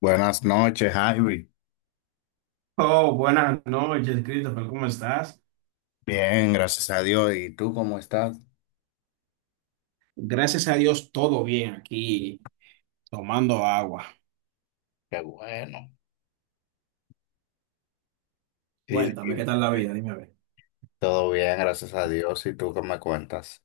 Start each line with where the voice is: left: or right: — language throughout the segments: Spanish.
left: Buenas noches, Ivy.
right: Oh, buenas noches, Christopher, ¿cómo estás?
left: Bien, gracias a Dios. ¿Y tú cómo estás?
right: Gracias a Dios, todo bien aquí, tomando agua.
left: Qué bueno. Y,
right: Cuéntame,
left: y
right: ¿qué tal la vida? Dime a ver.
left: Todo bien, gracias a Dios. ¿Y tú qué me cuentas?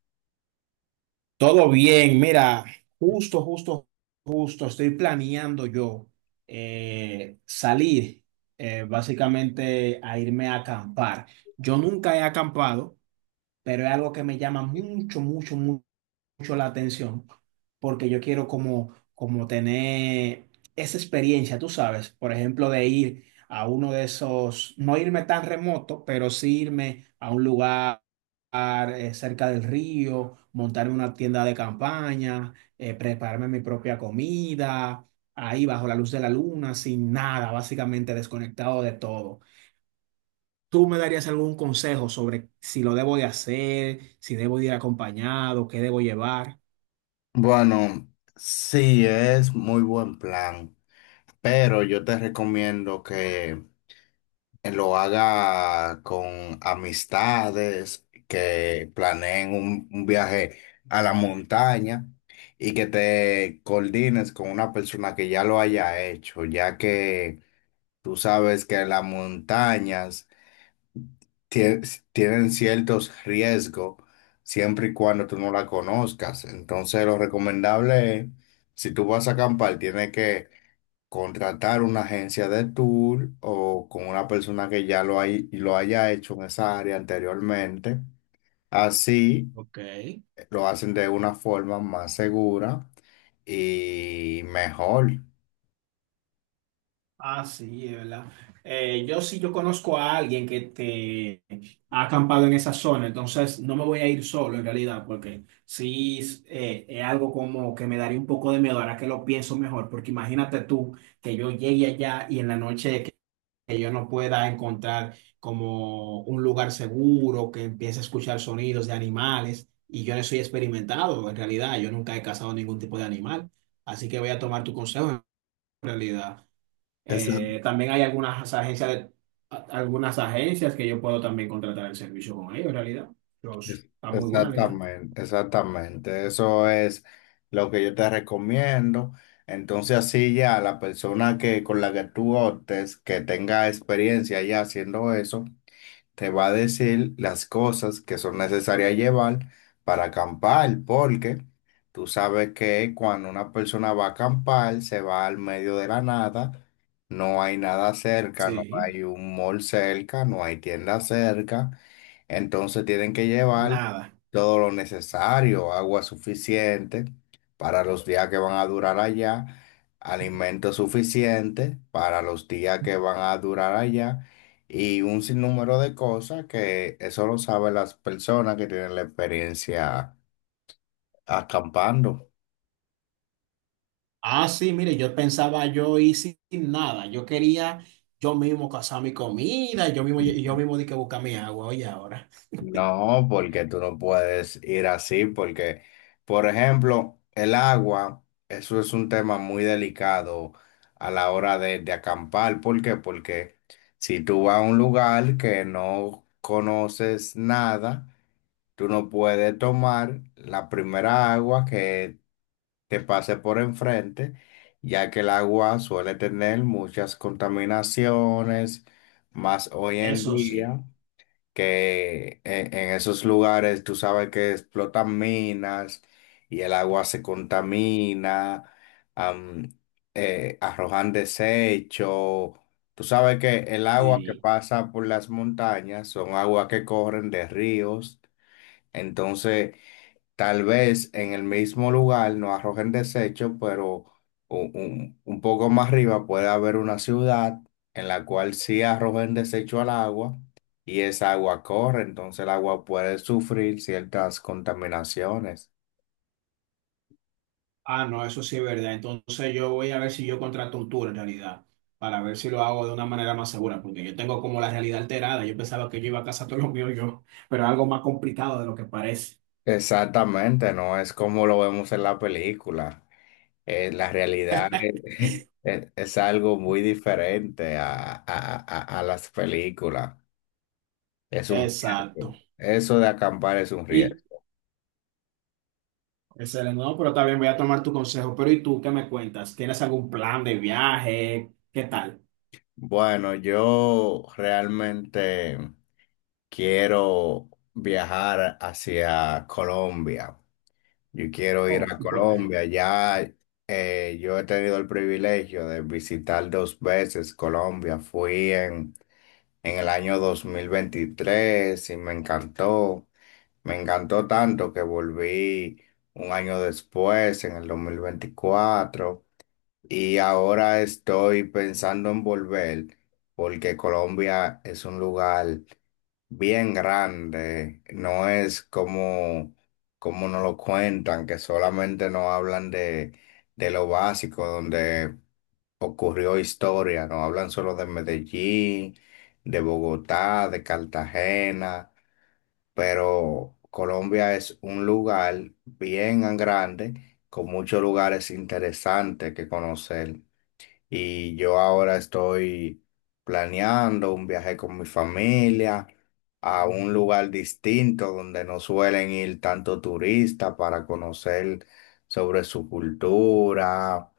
right: Todo bien, mira, justo, justo, justo, estoy planeando yo salir básicamente a irme a acampar. Yo nunca he acampado, pero es algo que me llama mucho, mucho la atención, porque yo quiero como tener esa experiencia, tú sabes, por ejemplo, de ir a uno de esos, no irme tan remoto, pero sí irme a un lugar cerca del río, montarme una tienda de campaña, prepararme mi propia comida, ahí bajo la luz de la luna, sin nada, básicamente desconectado de todo. ¿Tú me darías algún consejo sobre si lo debo de hacer, si debo de ir acompañado, qué debo llevar?
left: Bueno, sí, es muy buen plan, pero yo te recomiendo que lo haga con amistades, que planeen un viaje a la montaña y que te coordines con una persona que ya lo haya hecho, ya que... Tú sabes que las montañas tie- tienen ciertos riesgos siempre y cuando tú no la conozcas. Entonces, lo recomendable es, si tú vas a acampar, tienes que contratar una agencia de tour o con una persona que ya lo haya hecho en esa área anteriormente. Así
right: Ok.
left: lo hacen de una forma más segura y mejor.
right: Ah, sí, es verdad. Yo sí, yo conozco a alguien que te ha acampado en esa zona, entonces no me voy a ir solo en realidad, porque sí es algo como que me daría un poco de miedo ahora que lo pienso mejor, porque imagínate tú que yo llegue allá y en la noche que yo no pueda encontrar como un lugar seguro, que empiece a escuchar sonidos de animales. Y yo no soy experimentado, en realidad, yo nunca he cazado ningún tipo de animal. Así que voy a tomar tu consejo, en realidad. También hay algunas agencias que yo puedo también contratar el servicio con ellos, en realidad. Está muy buena la idea.
left: Exactamente, exactamente. Eso es lo que yo te recomiendo. Entonces así ya la persona que con la que tú optes, que tenga experiencia ya haciendo eso, te va a decir las cosas que son necesarias llevar para acampar, porque tú sabes que cuando una persona va a acampar, se va al medio de la nada, no hay nada cerca, no
right: Sí,
left: hay un mall cerca, no hay tienda cerca. Entonces tienen que llevar
right: nada.
left: todo lo necesario, agua suficiente para los días que van a durar allá, alimento suficiente para los días que van a durar allá y un sinnúmero de cosas que eso lo saben las personas que tienen la experiencia acampando.
right: Ah, sí, mire, yo pensaba yo ir sin nada. Yo quería yo mismo cazar mi comida, yo mismo di que buscar mi agua, oye, ahora.
left: No, porque tú no puedes ir así, porque, por ejemplo, el agua, eso es un tema muy delicado a la hora de acampar. ¿Por qué? Porque si tú vas a un lugar que no conoces nada, tú no puedes tomar la primera agua que te pase por enfrente, ya que el agua suele tener muchas contaminaciones, más hoy en
right: Eso sí.
left: día que en esos lugares tú sabes que explotan minas y el agua se contamina, am, arrojan desechos. Tú sabes que el agua que
right: Y,
left: pasa por las montañas son aguas que corren de ríos. Entonces, tal vez en el mismo lugar no arrojen desecho, pero un poco más arriba puede haber una ciudad en la cual sí arrojen desecho al agua y esa agua corre, entonces el agua puede sufrir ciertas contaminaciones.
right: ah, no, eso sí es verdad. Entonces yo voy a ver si yo contrato un tour en realidad, para ver si lo hago de una manera más segura, porque yo tengo como la realidad alterada. Yo pensaba que yo iba a cazar todo lo mío yo, pero es algo más complicado de lo que parece.
left: Exactamente, no es como lo vemos en la película. La realidad es, es algo muy diferente a las películas. Es un
right: Exacto.
left: riesgo. Eso de acampar es un
right: Y
left: riesgo.
right: Excelente, no, pero también voy a tomar tu consejo. Pero ¿y tú qué me cuentas? ¿Tienes algún plan de viaje? ¿Qué tal?
left: Bueno, yo realmente quiero viajar hacia Colombia. Yo quiero ir
right: Oh,
left: a
right: ¿y por qué?
left: Colombia. Ya yo he tenido el privilegio de visitar dos veces Colombia. Fui en el año 2023 y me encantó. Me encantó tanto que volví un año después, en el 2024. Y ahora estoy pensando en volver porque Colombia es un lugar bien grande. No es como, como nos lo cuentan, que solamente nos hablan de lo básico, donde ocurrió historia. Nos hablan solo de Medellín, de Bogotá, de Cartagena. Pero Colombia es un lugar bien grande, con muchos lugares interesantes que conocer. Y yo ahora estoy planeando un viaje con mi familia a un lugar distinto donde no suelen ir tanto turistas para conocer sobre su cultura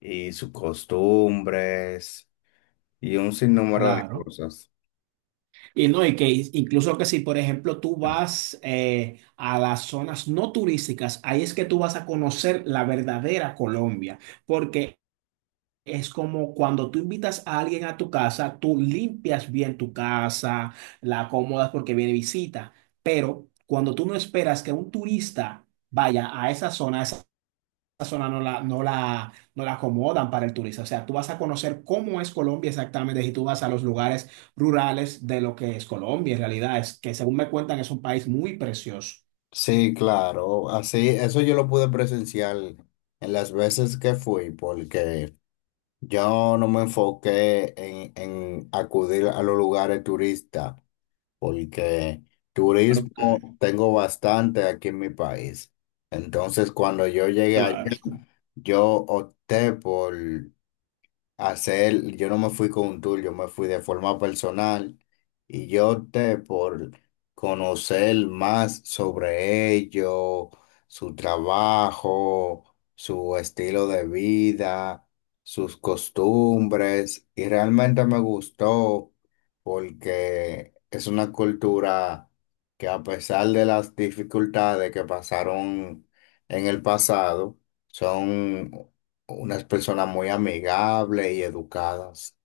left: y sus costumbres y un sinnúmero de
right: Claro.
left: cosas.
right: Y no, y que incluso que si, por ejemplo, tú vas a las zonas no turísticas, ahí es que tú vas a conocer la verdadera Colombia, porque es como cuando tú invitas a alguien a tu casa, tú limpias bien tu casa, la acomodas porque viene visita, pero cuando tú no esperas que un turista vaya a esa zona, zona no la acomodan para el turista. O sea, tú vas a conocer cómo es Colombia exactamente y tú vas a los lugares rurales de lo que es Colombia. En realidad es que, según me cuentan, es un país muy precioso.
left: Sí, claro, así, eso yo lo pude presenciar en las veces que fui, porque yo no me enfoqué en acudir a los lugares turistas, porque
right: Ok,
left: turismo tengo bastante aquí en mi país. Entonces, cuando yo llegué allá,
right: claro.
left: yo opté por hacer, yo no me fui con un tour, yo me fui de forma personal y yo opté por conocer más sobre ellos, su trabajo, su estilo de vida, sus costumbres y realmente me gustó porque es una cultura que a pesar de las dificultades que pasaron en el pasado, son unas personas muy amigables y educadas.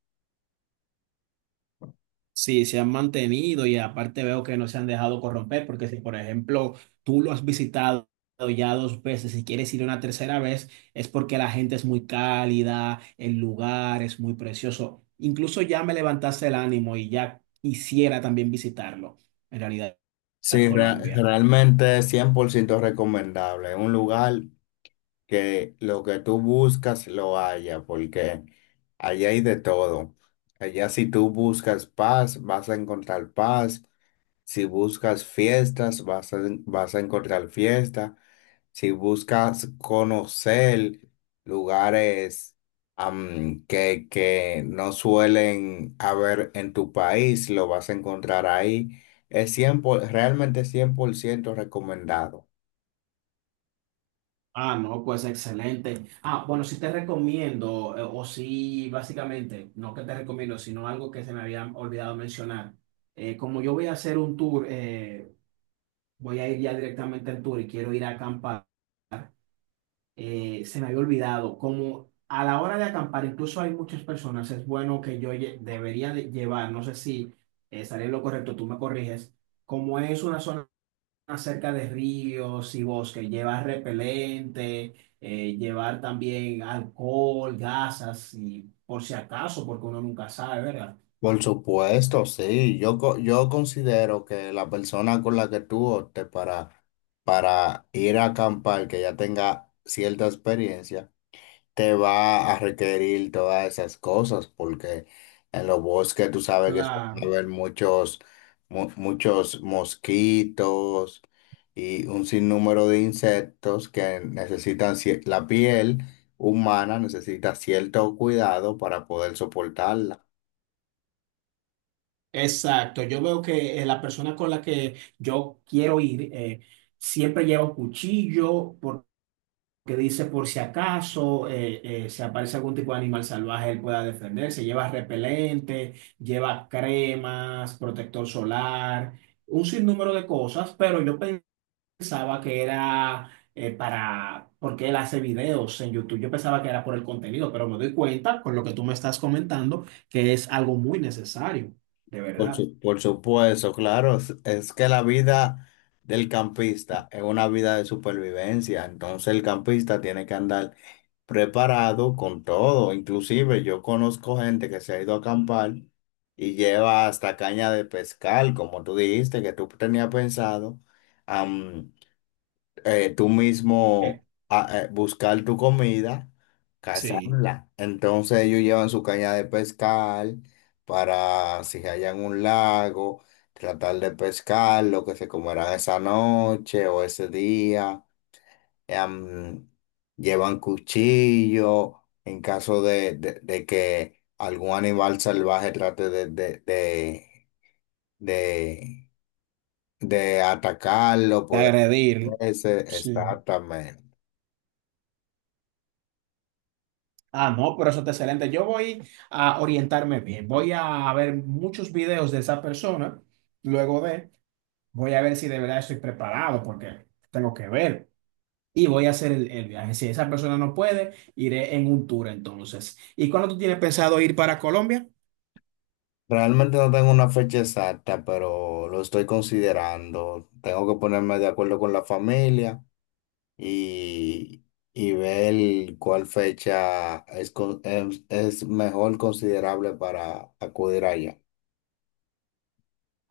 right: Sí, se han mantenido y aparte veo que no se han dejado corromper, porque si, por ejemplo, tú lo has visitado ya dos veces y quieres ir una tercera vez, es porque la gente es muy cálida, el lugar es muy precioso. Incluso ya me levantaste el ánimo y ya quisiera también visitarlo, en realidad,
left: Sí,
right: Colombia.
left: realmente es 100% recomendable. Es un lugar que lo que tú buscas lo haya, porque allá hay de todo. Allá si tú buscas paz, vas a encontrar paz. Si buscas fiestas, vas a encontrar fiesta. Si buscas conocer lugares que no suelen haber en tu país, lo vas a encontrar ahí. Es realmente 100% recomendado.
right: Ah, no, pues excelente. Ah, bueno, sí te recomiendo, o sí, básicamente, no que te recomiendo, sino algo que se me había olvidado mencionar como yo voy a hacer un tour, voy a ir ya directamente al tour y quiero ir a acampar. Se me había olvidado, como a la hora de acampar, incluso hay muchas personas, es bueno que yo debería de llevar, no sé si estaré lo correcto, tú me corriges, como es una zona cerca de ríos y bosques, llevar repelente, llevar también alcohol, gasas, y por si acaso, porque uno nunca sabe, ¿verdad?
left: Por supuesto, sí. Yo considero que la persona con la que tú optes para ir a acampar, que ya tenga cierta experiencia, te va a requerir todas esas cosas, porque en los bosques tú sabes que suelen
right: Claro.
left: haber muchos mosquitos y un sinnúmero de insectos que necesitan, la piel humana necesita cierto cuidado para poder soportarla.
right: Exacto, yo veo que la persona con la que yo quiero ir siempre lleva un cuchillo porque dice por si acaso se aparece algún tipo de animal salvaje, él pueda defenderse, lleva repelente, lleva cremas, protector solar, un sinnúmero de cosas, pero yo pensaba que era porque él hace videos en YouTube, yo pensaba que era por el contenido, pero me doy cuenta con lo que tú me estás comentando que es algo muy necesario, de verdad.
left: Por supuesto, claro, es que la vida del campista es una vida de supervivencia, entonces el campista tiene que andar preparado con todo. Inclusive yo conozco gente que se ha ido a acampar y lleva hasta caña de pescar, como tú dijiste, que tú tenías pensado, am, tú mismo buscar tu comida,
right: Sí,
left: cazarla. Entonces ellos llevan su caña de pescar para si hallan un lago, tratar de pescar lo que se comerán esa noche o ese día, em, llevan cuchillo en caso de que algún animal salvaje trate de- de atacarlo,
right: de
left: poder
right: agredir.
left: ese
right: Sí.
left: exactamente.
right: Ah, no, pero eso está excelente. Yo voy a orientarme bien. Voy a ver muchos videos de esa persona. Luego de, voy a ver si de verdad estoy preparado porque tengo que ver. Y voy a hacer el viaje. Si esa persona no puede, iré en un tour entonces. ¿Y cuándo tú tienes pensado ir para Colombia?
left: Realmente no tengo una fecha exacta, pero lo estoy considerando. Tengo que ponerme de acuerdo con la familia y, y ver cuál fecha es, es mejor considerable para acudir allá.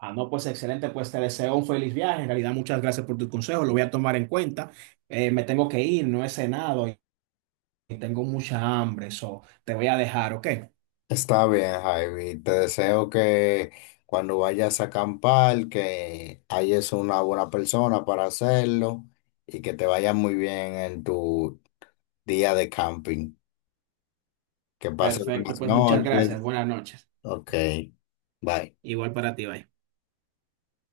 right: Ah, no, pues excelente. Pues te deseo un feliz viaje. En realidad, muchas gracias por tu consejo. Lo voy a tomar en cuenta. Me tengo que ir, no he cenado y tengo mucha hambre. So, te voy a dejar, ¿ok?
left: Está bien, Javi. Te deseo que cuando vayas a acampar, que hayas una buena persona para hacerlo y que te vaya muy bien en tu día de camping. Que pases
right: Perfecto,
left: buenas
right: pues muchas
left: noches.
right: gracias. Buenas noches.
left: Ok. Bye.
right: Igual para ti, bye.